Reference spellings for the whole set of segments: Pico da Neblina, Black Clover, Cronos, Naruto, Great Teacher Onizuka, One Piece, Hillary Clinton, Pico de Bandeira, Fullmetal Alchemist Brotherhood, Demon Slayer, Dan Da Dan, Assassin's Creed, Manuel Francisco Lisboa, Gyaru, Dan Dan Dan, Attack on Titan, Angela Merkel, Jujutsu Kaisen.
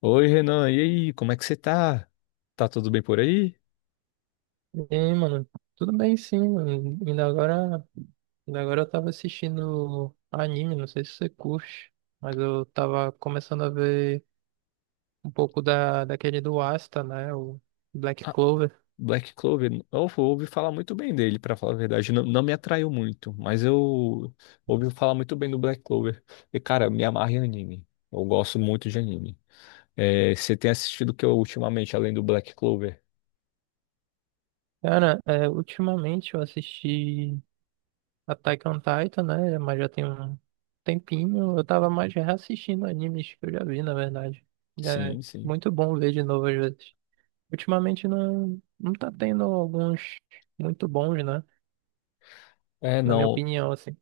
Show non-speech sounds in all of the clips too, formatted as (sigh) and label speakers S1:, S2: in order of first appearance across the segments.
S1: Oi, Renan, e aí, como é que você tá? Tá tudo bem por aí?
S2: E aí, mano, tudo bem sim, mano. Ainda agora eu tava assistindo anime, não sei se você curte, mas eu tava começando a ver um pouco daquele do Asta, né? O Black
S1: Ah,
S2: Clover.
S1: Black Clover, eu ouvi falar muito bem dele, pra falar a verdade. Não me atraiu muito, mas eu ouvi falar muito bem do Black Clover. E, cara, me amarra em anime. Eu gosto muito de anime. É, você tem assistido o que eu ultimamente, além do Black Clover?
S2: Cara, ultimamente eu assisti Attack on Titan, né? Mas já tem um tempinho. Eu tava mais reassistindo animes que eu já vi, na verdade. É
S1: Sim, sim.
S2: muito bom ver de novo às vezes. Ultimamente não tá tendo alguns muito bons, né?
S1: É,
S2: Na minha
S1: não.
S2: opinião, assim.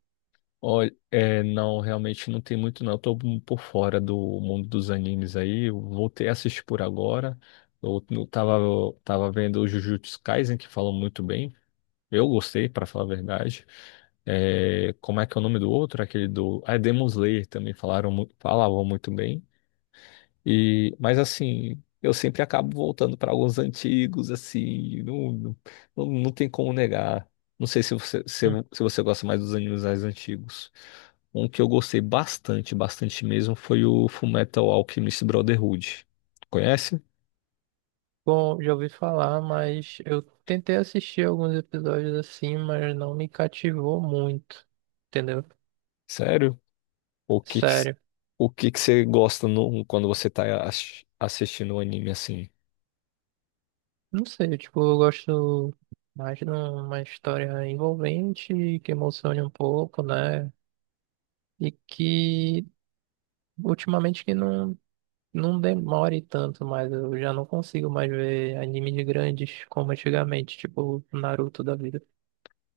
S1: Olha, é, não, realmente não tem muito não. Eu tô um por fora do mundo dos animes aí. Eu voltei a assistir por agora. Eu tava vendo o Jujutsu Kaisen, que falam muito bem. Eu gostei, para falar a verdade. É, como é que é o nome do outro? Aquele do... Ah, é Demon Slayer também falaram, falavam muito bem. E, mas assim, eu sempre acabo voltando para alguns antigos, assim, não tem como negar. Não sei se você, se você gosta mais dos animes mais antigos. Um que eu gostei bastante, bastante mesmo, foi o Fullmetal Alchemist Brotherhood. Conhece?
S2: Bom, já ouvi falar, mas eu tentei assistir alguns episódios assim, mas não me cativou muito, entendeu?
S1: Sério? O que que,
S2: Sério.
S1: o que que você gosta quando você tá assistindo o anime assim?
S2: Não sei, tipo, eu gosto mais de uma história envolvente, que emocione um pouco, né? E que ultimamente que não, não demore tanto, mas eu já não consigo mais ver anime de grandes como antigamente, tipo Naruto da vida.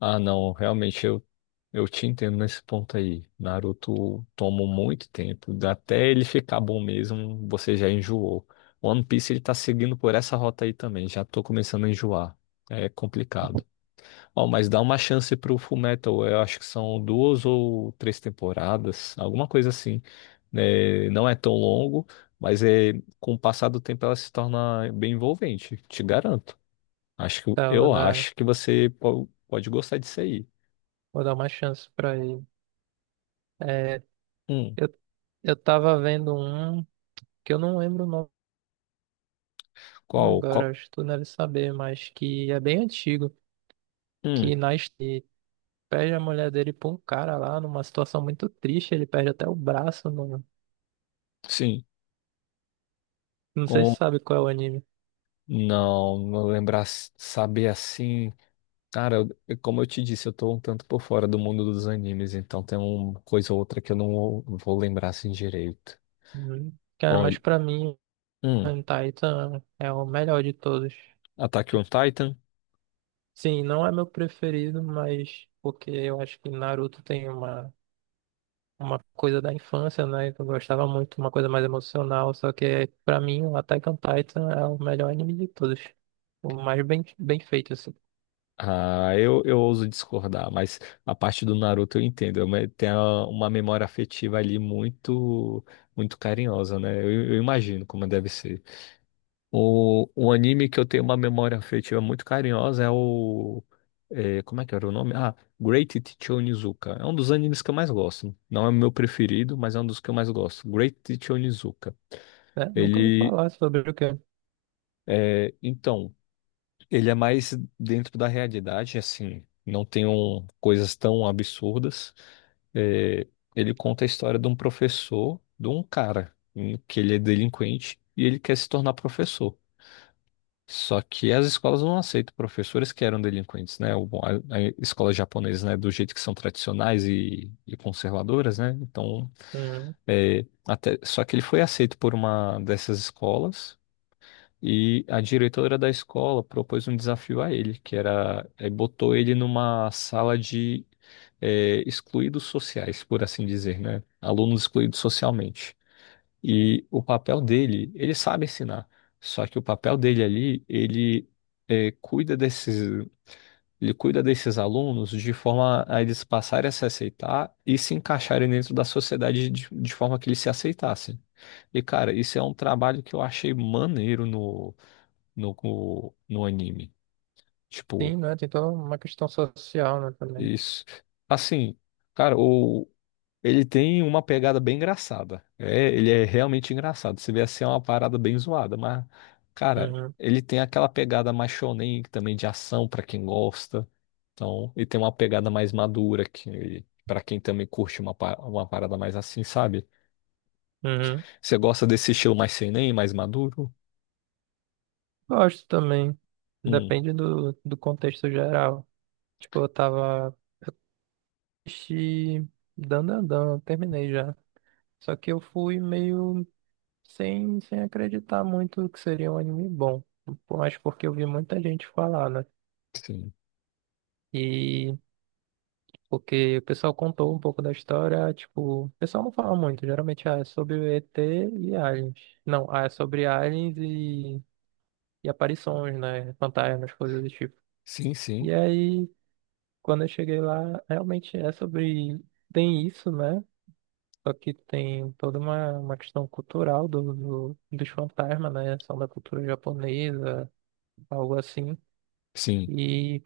S1: Ah, não, realmente eu te entendo nesse ponto aí. Naruto toma muito tempo, até ele ficar bom mesmo, você já enjoou. One Piece ele tá seguindo por essa rota aí também, já tô começando a enjoar. É complicado. Ó, mas dá uma chance pro Fullmetal, eu acho que são duas ou três temporadas, alguma coisa assim. Né? Não é tão longo, mas é, com o passar do tempo ela se torna bem envolvente, te garanto. Acho que
S2: Tá,
S1: eu acho que você pode gostar disso aí.
S2: vou dar uma chance pra ele. É,
S1: Hum,
S2: Eu, eu tava vendo um que eu não lembro o nome
S1: qual, qual?
S2: agora, acho que tu deve saber, mas que é bem antigo,
S1: Hum,
S2: que nasce e perde a mulher dele pra um cara lá numa situação muito triste, ele perde até o braço, mano.
S1: sim.
S2: Não sei se
S1: Com,
S2: sabe qual é o anime.
S1: não, não lembrar, saber assim. Cara, como eu te disse, eu tô um tanto por fora do mundo dos animes, então tem uma coisa ou outra que eu não vou lembrar assim direito.
S2: Hum. Cara,
S1: Olha,
S2: mas pra mim,
S1: hum,
S2: Taita é o melhor de todos.
S1: Attack on
S2: Tipo,
S1: Titan.
S2: sim, não é meu preferido, mas porque eu acho que Naruto tem uma coisa da infância, né? Que eu gostava muito, uma coisa mais emocional, só que pra mim o Attack on Titan é o melhor anime de todos. O mais bem feito, assim,
S1: Ah, eu ouso discordar, mas a parte do Naruto eu entendo. Tem uma memória afetiva ali muito, muito carinhosa, né? Eu imagino como deve ser. O anime que eu tenho uma memória afetiva muito carinhosa é o. É, como é que era o nome? Ah, Great Teacher Onizuka. É um dos animes que eu mais gosto. Não é o meu preferido, mas é um dos que eu mais gosto. Great Teacher Onizuka.
S2: né? Nunca ouvi
S1: Ele.
S2: falar sobre o quê?
S1: É, então, ele é mais dentro da realidade, assim. Não tem coisas tão absurdas. É, ele conta a história de um professor, de um cara, que ele é delinquente e ele quer se tornar professor. Só que as escolas não aceitam professores que eram delinquentes, né? A escola japonesa, né, do jeito que são tradicionais e conservadoras, né? Então,
S2: Uhum.
S1: é, até, só que ele foi aceito por uma dessas escolas e a diretora da escola propôs um desafio a ele, que era, é, botou ele numa sala de, é, excluídos sociais, por assim dizer, né? Alunos excluídos socialmente. E o papel dele, ele sabe ensinar. Só que o papel dele ali, ele é, ele cuida desses alunos de forma a eles passarem a se aceitar e se encaixarem dentro da sociedade de forma que eles se aceitassem. E, cara, isso é um trabalho que eu achei maneiro no anime. Tipo,
S2: Sim, né? Tem toda uma questão social, né, também.
S1: isso. Assim, cara, o. Ele tem uma pegada bem engraçada. É, ele é realmente engraçado. Você vê assim, é uma parada bem zoada, mas, cara,
S2: Uhum.
S1: ele tem aquela pegada mais shonen também de ação pra quem gosta. Então, ele tem uma pegada mais madura que para quem também curte uma, uma parada mais assim, sabe?
S2: Uhum.
S1: Você gosta desse estilo mais seinen, mais maduro?
S2: Gosto também.
S1: Hum,
S2: Depende do, do contexto geral. Tipo, eu tava assisti Dan Dan Dan, eu terminei já. Só que eu fui meio sem acreditar muito que seria um anime bom. Mas porque eu vi muita gente falar, né?
S1: sim.
S2: E porque o pessoal contou um pouco da história, tipo, o pessoal não fala muito, geralmente ah, é sobre o ET e aliens. Não, ah, é sobre aliens e aparições, né? Fantasmas, coisas do tipo.
S1: Sim, sim.
S2: E aí, quando eu cheguei lá, realmente é sobre. Tem isso, né? Só que tem toda uma questão cultural do, do- dos fantasmas, né? São da cultura japonesa, algo assim.
S1: Sim.
S2: E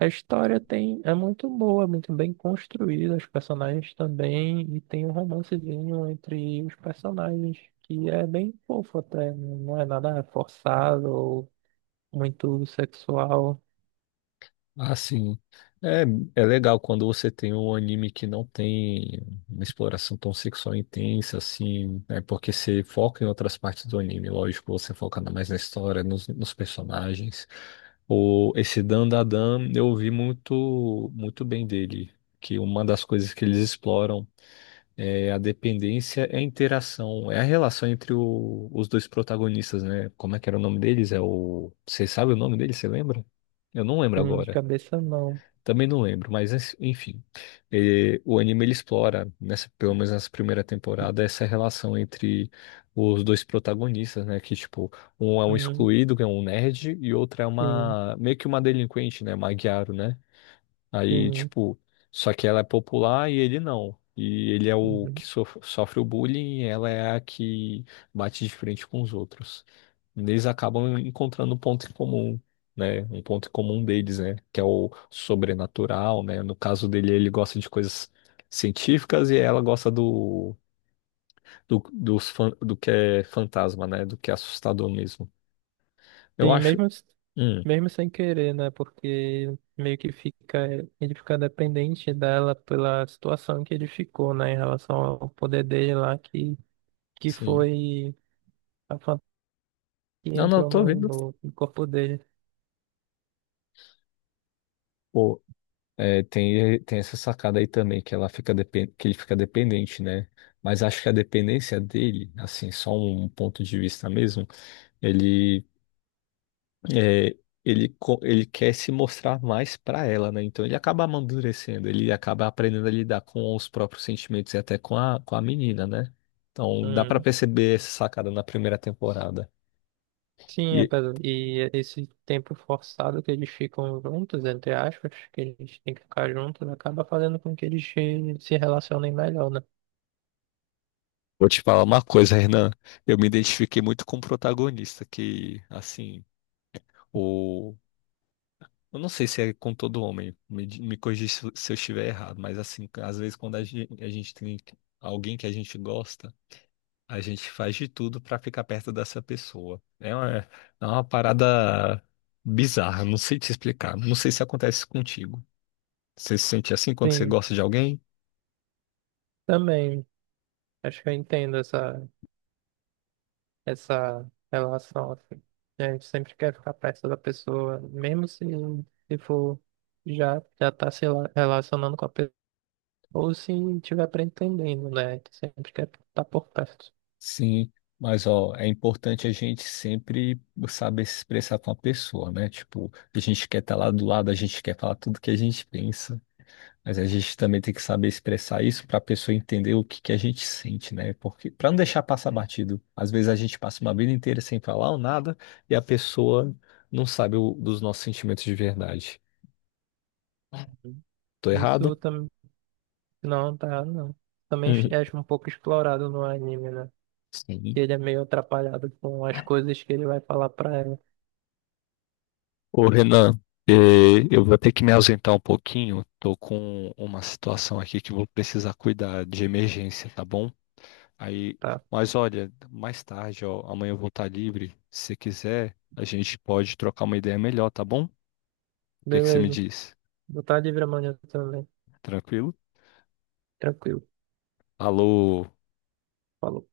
S2: a história tem, é muito boa, muito bem construída, os personagens também, e tem um romancezinho entre os personagens, que é bem fofo até, não é nada forçado ou muito sexual,
S1: Ah, sim. É, é legal quando você tem um anime que não tem uma exploração tão sexual intensa, assim, né? Porque você foca em outras partes do anime, lógico, você foca mais na história, nos, nos personagens. O, esse Dan Da Dan, eu vi muito, muito bem dele, que uma das coisas que eles exploram é a dependência, é a interação, é a relação entre os dois protagonistas, né? Como é que era o nome deles? É o... Você sabe o nome deles? Você lembra? Eu não lembro
S2: de
S1: agora.
S2: cabeça não.
S1: Também não lembro, mas enfim. Eh, o anime ele explora, nessa, pelo menos nessa primeira temporada, essa relação entre os dois protagonistas, né? Que, tipo, um é um
S2: Uhum,
S1: excluído, que é um nerd, e outra é
S2: sim,
S1: uma, meio que uma delinquente, né? Uma Gyaru, né? Aí,
S2: sim,
S1: tipo, só que ela é popular e ele não. E ele é o
S2: uhum.
S1: que sofre o bullying e ela é a que bate de frente com os outros. Eles acabam encontrando um ponto em comum, né? Um ponto em comum deles, né? Que é o sobrenatural, né? No caso dele, ele gosta de coisas científicas e ela gosta dos do que é fantasma, né? Do que é assustador mesmo. Eu
S2: Sim,
S1: acho.
S2: mesmo,
S1: Hum,
S2: mesmo sem querer, né? Porque meio que fica, ele fica dependente dela pela situação que ele ficou, né? Em relação ao poder dele lá, que
S1: sim.
S2: foi. A fanta que
S1: Não, não,
S2: entrou
S1: tô vendo.
S2: no corpo dele.
S1: É, tem, tem essa sacada aí também, que ela fica que ele fica dependente, né? Mas acho que a dependência dele, assim, só um ponto de vista mesmo, ele, é, ele, ele quer se mostrar mais pra ela, né? Então ele acaba amadurecendo, ele acaba aprendendo a lidar com os próprios sentimentos e até com a menina, né? Então dá pra
S2: Hum,
S1: perceber essa sacada na primeira temporada.
S2: sim,
S1: E
S2: apesar, e esse tempo forçado que eles ficam juntos, entre aspas, que eles têm que ficar juntos, acaba fazendo com que eles se relacionem melhor, né?
S1: vou te falar uma coisa, Renan, eu me identifiquei muito com o protagonista, que, assim. Eu não sei se é com todo homem, me, me corrija se se eu estiver errado, mas assim, às vezes quando a gente tem alguém que a gente gosta, a gente faz de tudo pra ficar perto dessa pessoa. É uma parada bizarra, não sei te explicar. Não sei se acontece contigo. Você se sente assim quando você
S2: Sim,
S1: gosta de alguém?
S2: também. Acho que eu entendo essa relação, assim. A gente sempre quer ficar perto da pessoa, mesmo se for já tá se relacionando com a pessoa, ou se tiver pretendendo, né? Sempre quer estar por perto.
S1: Sim, mas ó, é importante a gente sempre saber se expressar com a pessoa, né? Tipo, a gente quer estar lá do lado, a gente quer falar tudo que a gente pensa, mas a gente também tem que saber expressar isso para a pessoa entender o que que a gente sente, né? Porque para não deixar passar batido, às vezes a gente passa uma vida inteira sem falar ou nada e a pessoa não sabe dos nossos sentimentos de verdade. Tô
S2: Isso
S1: errado? (laughs)
S2: também. Não, tá errado, não. Também
S1: Uhum.
S2: é acho um pouco explorado no anime, né? Que
S1: Sim.
S2: ele é meio atrapalhado com as coisas que ele vai falar pra ela.
S1: Ô Renan, eh, eu vou ter que me ausentar um pouquinho. Tô com uma situação aqui que vou precisar cuidar de emergência, tá bom? Aí,
S2: Tá.
S1: mas olha, mais tarde, ó, amanhã eu vou estar livre. Se quiser, a gente pode trocar uma ideia melhor, tá bom? O que que você me
S2: Beleza.
S1: diz?
S2: Vou estar livre amanhã também.
S1: Tranquilo?
S2: Tranquilo.
S1: Alô?
S2: Falou.